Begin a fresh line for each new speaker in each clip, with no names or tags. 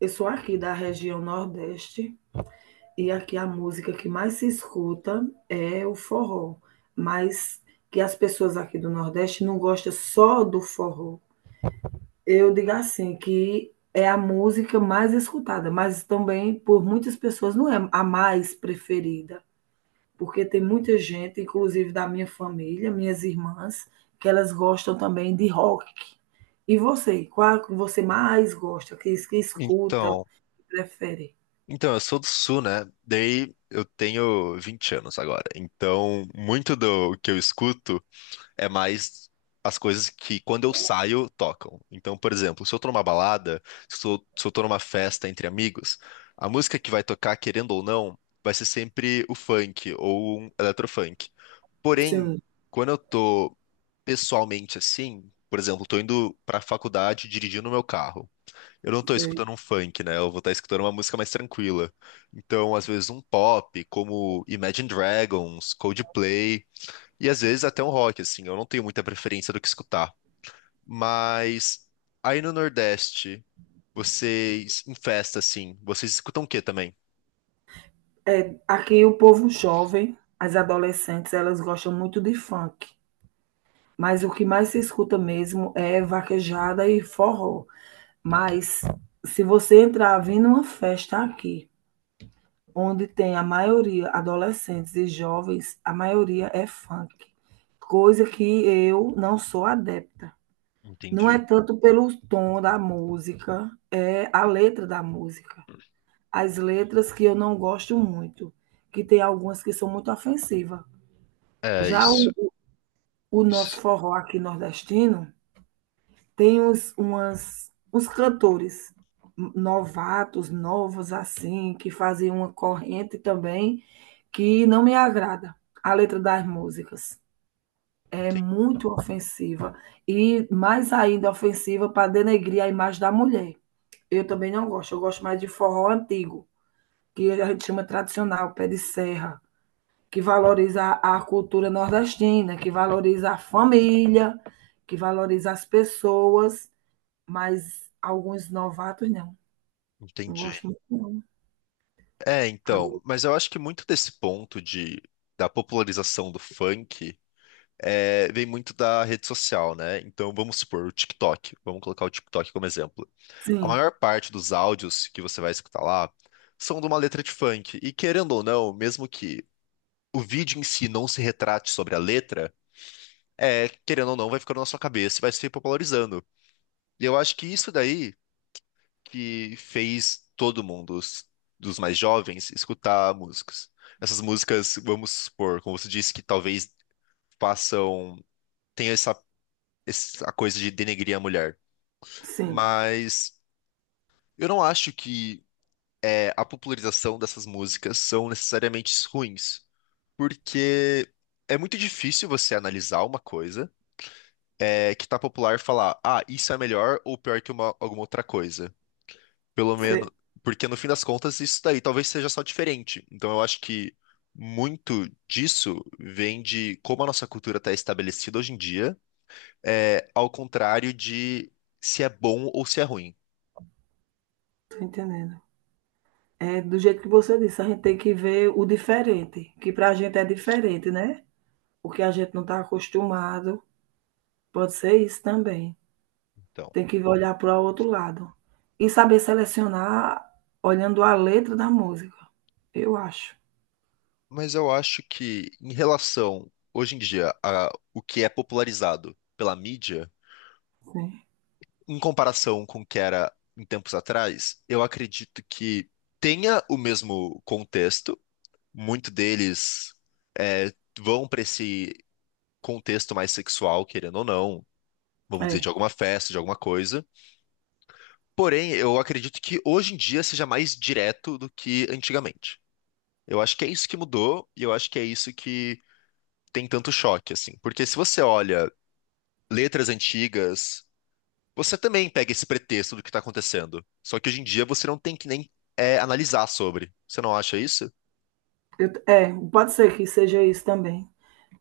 Eu sou aqui da região Nordeste e aqui a música que mais se escuta é o forró, mas que as pessoas aqui do Nordeste não gostam só do forró. Eu digo assim, que é a música mais escutada, mas também por muitas pessoas não é a mais preferida, porque tem muita gente, inclusive da minha família, minhas irmãs, que elas gostam também de rock. E você, qual que você mais gosta, que escuta,
Então,
que prefere?
eu sou do Sul, né? Daí eu tenho 20 anos agora. Então, muito do que eu escuto é mais as coisas que quando eu saio tocam. Então, por exemplo, se eu tô numa balada, se eu tô numa festa entre amigos, a música que vai tocar, querendo ou não, vai ser sempre o funk ou um eletrofunk. Porém,
Sim.
quando eu tô pessoalmente assim, por exemplo, tô indo pra faculdade dirigindo meu carro. Eu não tô
Sei.
escutando um funk, né? Eu vou estar escutando uma música mais tranquila. Então, às vezes um pop, como Imagine Dragons, Coldplay, e às vezes até um rock, assim. Eu não tenho muita preferência do que escutar. Mas aí no Nordeste, vocês em festa, assim, vocês escutam o quê também?
Aqui o povo jovem, as adolescentes, elas gostam muito de funk, mas o que mais se escuta mesmo é vaquejada e forró. Mas se você entrar vir numa festa aqui, onde tem a maioria adolescentes e jovens, a maioria é funk, coisa que eu não sou adepta. Não é
Entendi.
tanto pelo tom da música, é a letra da música. As letras que eu não gosto muito, que tem algumas que são muito ofensivas.
É,
Já
isso,
o nosso
isso,
forró aqui nordestino tem uns, umas, uns cantores novatos, novos assim, que fazem uma corrente também que não me agrada. A letra das músicas é
enten-
muito ofensiva e mais ainda ofensiva para denegrir a imagem da mulher. Eu também não gosto, eu gosto mais de forró antigo, que a gente chama tradicional, pé de serra, que valoriza a cultura nordestina, que valoriza a família, que valoriza as pessoas, mas alguns novatos não. Não
entendi.
gosto muito, não.
É, então, mas eu acho que muito desse ponto de da popularização do funk vem muito da rede social, né? Então vamos supor o TikTok. Vamos colocar o TikTok como exemplo. A
Sim,
maior parte dos áudios que você vai escutar lá são de uma letra de funk. E querendo ou não, mesmo que o vídeo em si não se retrate sobre a letra, querendo ou não, vai ficando na sua cabeça e vai se popularizando. E eu acho que isso daí que fez todo mundo, dos mais jovens, escutar músicas. Essas músicas, vamos supor, como você disse, que talvez façam, tenha essa coisa de denegrir a mulher.
sim.
Mas eu não acho que a popularização dessas músicas são necessariamente ruins, porque é muito difícil você analisar uma coisa que tá popular e falar, ah, isso é melhor ou pior que uma- alguma outra coisa. Pelo menos,
Você
porque no fim das contas isso daí talvez seja só diferente. Então eu acho que muito disso vem de como a nossa cultura está estabelecida hoje em dia, ao contrário de se é bom ou se é ruim.
tá entendendo. É do jeito que você disse, a gente tem que ver o diferente, que para a gente é diferente, né? O que a gente não está acostumado. Pode ser isso também.
Então,
Tem que olhar para o outro lado. E saber selecionar olhando a letra da música. Eu acho.
mas eu acho que, em relação, hoje em dia, a o que é popularizado pela mídia,
Sim.
em comparação com o que era em tempos atrás, eu acredito que tenha o mesmo contexto. Muito deles vão para esse contexto mais sexual, querendo ou não, vamos dizer,
É.
de alguma festa, de alguma coisa. Porém, eu acredito que hoje em dia seja mais direto do que antigamente. Eu acho que é isso que mudou e eu acho que é isso que tem tanto choque, assim. Porque se você olha letras antigas, você também pega esse pretexto do que está acontecendo. Só que hoje em dia você não tem que nem analisar sobre. Você não acha isso?
Pode ser que seja isso também.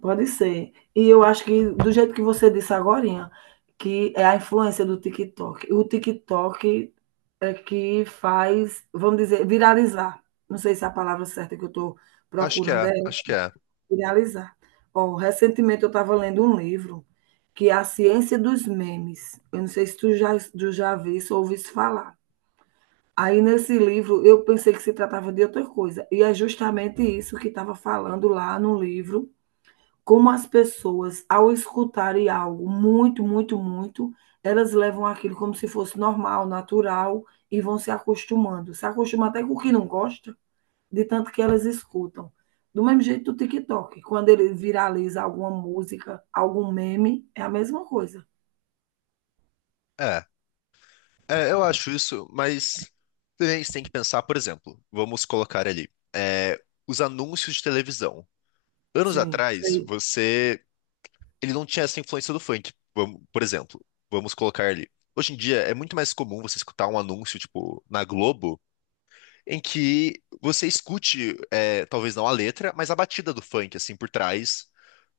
Pode ser. E eu acho que, do jeito que você disse agora, que é a influência do TikTok. O TikTok é que faz, vamos dizer, viralizar. Não sei se é a palavra certa que eu estou
Acho que
procurando é
é, acho
essa,
que é.
viralizar. Ó, recentemente eu estava lendo um livro que é A Ciência dos Memes. Eu não sei se tu já viste ou ouviste falar. Aí nesse livro eu pensei que se tratava de outra coisa, e é justamente isso que estava falando lá no livro, como as pessoas, ao escutarem algo muito, elas levam aquilo como se fosse normal, natural, e vão se acostumando. Se acostumam até com o que não gosta, de tanto que elas escutam. Do mesmo jeito do TikTok, quando ele viraliza alguma música, algum meme, é a mesma coisa.
É, eu acho isso, mas também você tem que pensar, por exemplo, vamos colocar ali, os anúncios de televisão. Anos
Sim,
atrás,
sei.
você, ele não tinha essa influência do funk, vamos- por exemplo, vamos colocar ali. Hoje em dia é muito mais comum você escutar um anúncio, tipo, na Globo em que você escute, talvez não a letra, mas a batida do funk, assim, por trás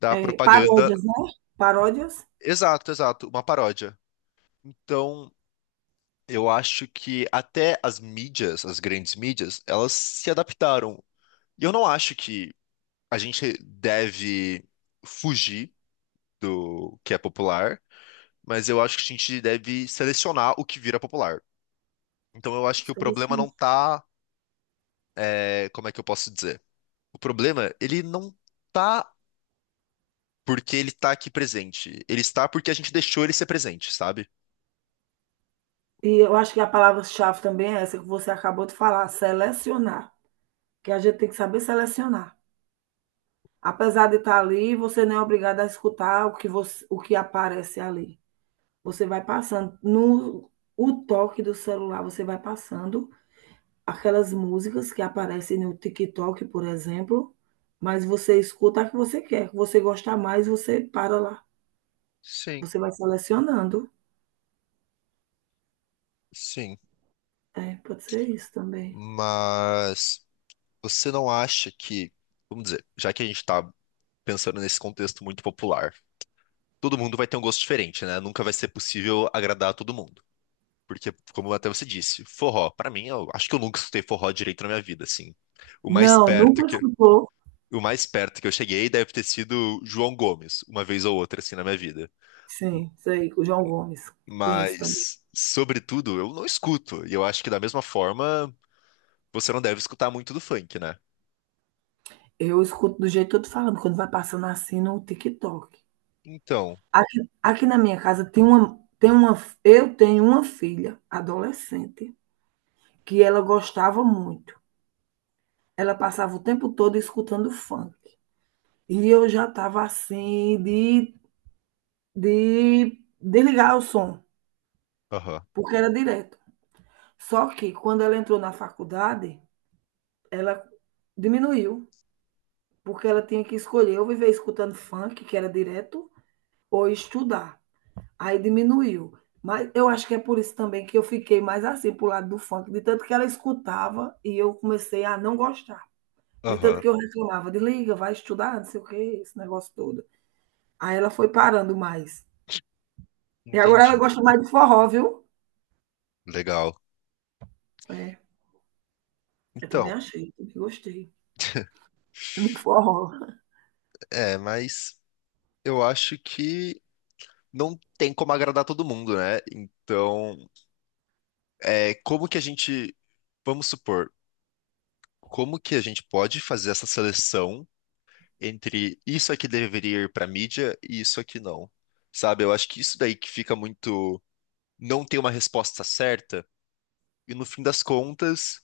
da
É,
propaganda.
paródias, né? Paródias?
Exato, exato, uma paródia. Então, eu acho que até as mídias, as grandes mídias, elas se adaptaram. E eu não acho que a gente deve fugir do que é popular, mas eu acho que a gente deve selecionar o que vira popular. Então, eu acho que o
Sei
problema não
se-
tá, como é que eu posso dizer? O problema, ele não tá porque ele tá aqui presente. Ele está porque a gente deixou ele ser presente, sabe?
E eu acho que a palavra-chave também é essa que você acabou de falar, selecionar. Que a gente tem que saber selecionar. Apesar de estar ali, você não é obrigado a escutar o que você, o que aparece ali. Você vai passando no o toque do celular, você vai passando aquelas músicas que aparecem no TikTok, por exemplo, mas você escuta a que você quer, que você gosta mais, você para lá.
Sim,
Você vai selecionando.
sim.
É, pode ser isso também.
Mas você não acha que, vamos dizer, já que a gente tá pensando nesse contexto muito popular, todo mundo vai ter um gosto diferente, né? Nunca vai ser possível agradar a todo mundo. Porque, como até você disse, forró, pra mim, eu acho que eu nunca escutei forró direito na minha vida, assim. O mais
Não,
perto
nunca
que,
escutou.
o mais perto que eu cheguei deve ter sido João Gomes, uma vez ou outra, assim, na minha vida.
Sim, sei, o João Gomes, conheço também.
Mas, sobretudo, eu não escuto. E eu acho que da mesma forma, você não deve escutar muito do funk, né?
Eu escuto do jeito que eu tô falando, quando vai passando assim no TikTok.
Então,
Aqui na minha casa eu tenho uma filha adolescente que ela gostava muito. Ela passava o tempo todo escutando funk. E eu já estava assim de desligar o som,
aham,
porque era direto. Só que quando ela entrou na faculdade, ela diminuiu, porque ela tinha que escolher ou viver escutando funk, que era direto, ou estudar. Aí diminuiu. Mas eu acho que é por isso também que eu fiquei mais assim, pro lado do funk, de tanto que ela escutava e eu comecei a não gostar. De tanto
aham,
que eu reclamava, desliga, vai estudar, não sei o que, esse negócio todo. Aí ela foi parando mais. E agora ela
entendi.
gosta mais de forró, viu?
Legal.
É, eu também
Então,
achei, também gostei do forró.
é, mas eu acho que não tem como agradar todo mundo, né? Então, como que a gente, vamos supor, como que a gente pode fazer essa seleção entre isso aqui deveria ir pra mídia e isso aqui não? Sabe? Eu acho que isso daí que fica muito, não tem uma resposta certa. E no fim das contas,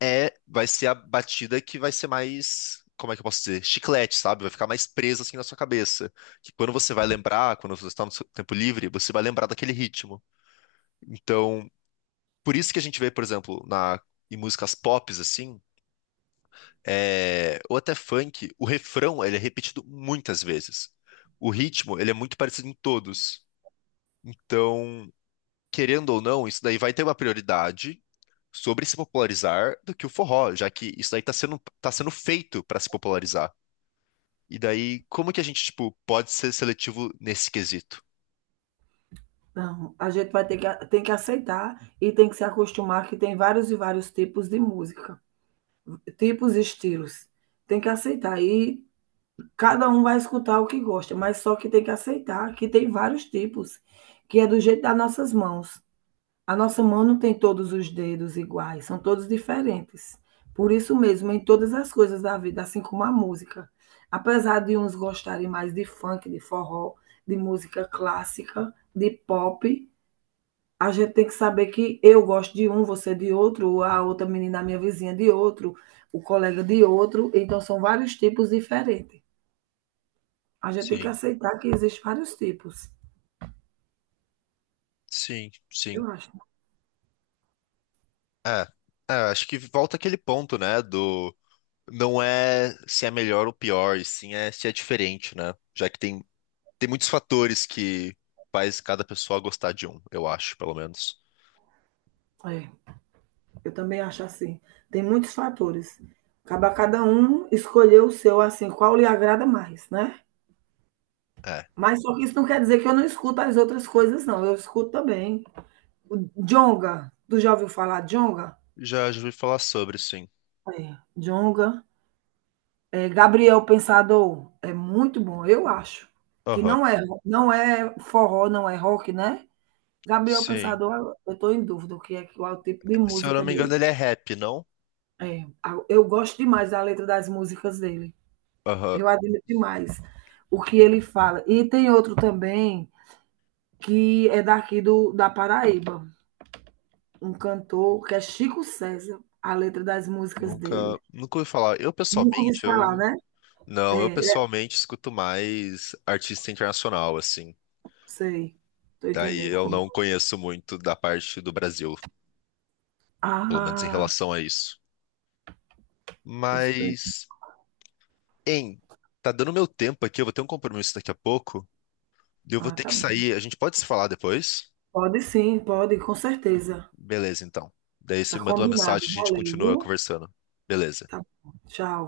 vai ser a batida que vai ser mais, como é que eu posso dizer? Chiclete, sabe? Vai ficar mais presa assim na sua cabeça. Que quando você vai lembrar, quando você está no seu tempo livre, você vai lembrar daquele ritmo. Então, por isso que a gente vê, por exemplo, em músicas pops assim, ou até funk, o refrão, ele é repetido muitas vezes. O ritmo, ele é muito parecido em todos. Então, querendo ou não, isso daí vai ter uma prioridade sobre se popularizar do que o forró, já que isso daí tá sendo feito para se popularizar. E daí, como que a gente, tipo, pode ser seletivo nesse quesito?
Não, a gente vai ter que, tem que aceitar e tem que se acostumar que tem vários e vários tipos de música, tipos e estilos. Tem que aceitar e cada um vai escutar o que gosta, mas só que tem que aceitar que tem vários tipos, que é do jeito das nossas mãos. A nossa mão não tem todos os dedos iguais, são todos diferentes. Por isso mesmo, em todas as coisas da vida, assim como a música. Apesar de uns gostarem mais de funk, de forró, de música clássica, de pop, a gente tem que saber que eu gosto de um, você de outro, a outra menina, a minha vizinha de outro, o colega de outro. Então, são vários tipos diferentes. A gente tem que
Sim,
aceitar que existem vários tipos.
sim, sim.
Eu acho.
É, é, acho que volta aquele ponto, né, do não é se é melhor ou pior, e sim é se é diferente, né? Já que tem, tem muitos fatores que faz cada pessoa gostar de um, eu acho, pelo menos.
É, eu também acho assim. Tem muitos fatores. Acaba cada um escolher o seu, assim, qual lhe agrada mais, né?
É,
Mas só que isso não quer dizer que eu não escuto as outras coisas, não. Eu escuto também. O Djonga, tu já ouviu falar Djonga?
já, já ouvi falar sobre, sim.
É, Djonga. É, Gabriel Pensador, é muito bom, eu acho. Que
Aham.
não é, não é forró, não é rock, né? Gabriel
Sim.
Pensador, eu estou em dúvida o que é qual é o tipo de
Se eu não
música
me engano,
dele.
ele é rap, não?
Eu gosto demais da letra das músicas dele.
Aham.
Eu admiro demais o que ele fala. E tem outro também que é daqui do, da Paraíba, um cantor que é Chico César, a letra das músicas
Nunca,
dele.
nunca ouvi falar. Eu
Nunca ouvi
pessoalmente,
falar,
eu.
né? É,
Não, eu
é,
pessoalmente escuto mais artista internacional, assim.
sei. Estou
Daí
entendendo
eu
como.
não conheço muito da parte do Brasil, pelo menos em
Ah,
relação a isso.
eu estou ent-
Mas, hein, tá dando meu tempo aqui, eu vou ter um compromisso daqui a pouco. Eu vou
ah,
ter
tá
que
bom.
sair. A gente pode se falar depois?
Pode sim, pode, com certeza.
Beleza, então. Daí
Tá
você manda uma
combinado.
mensagem e a gente
Valeu,
continua
viu?
conversando. Beleza.
Tá bom. Tchau.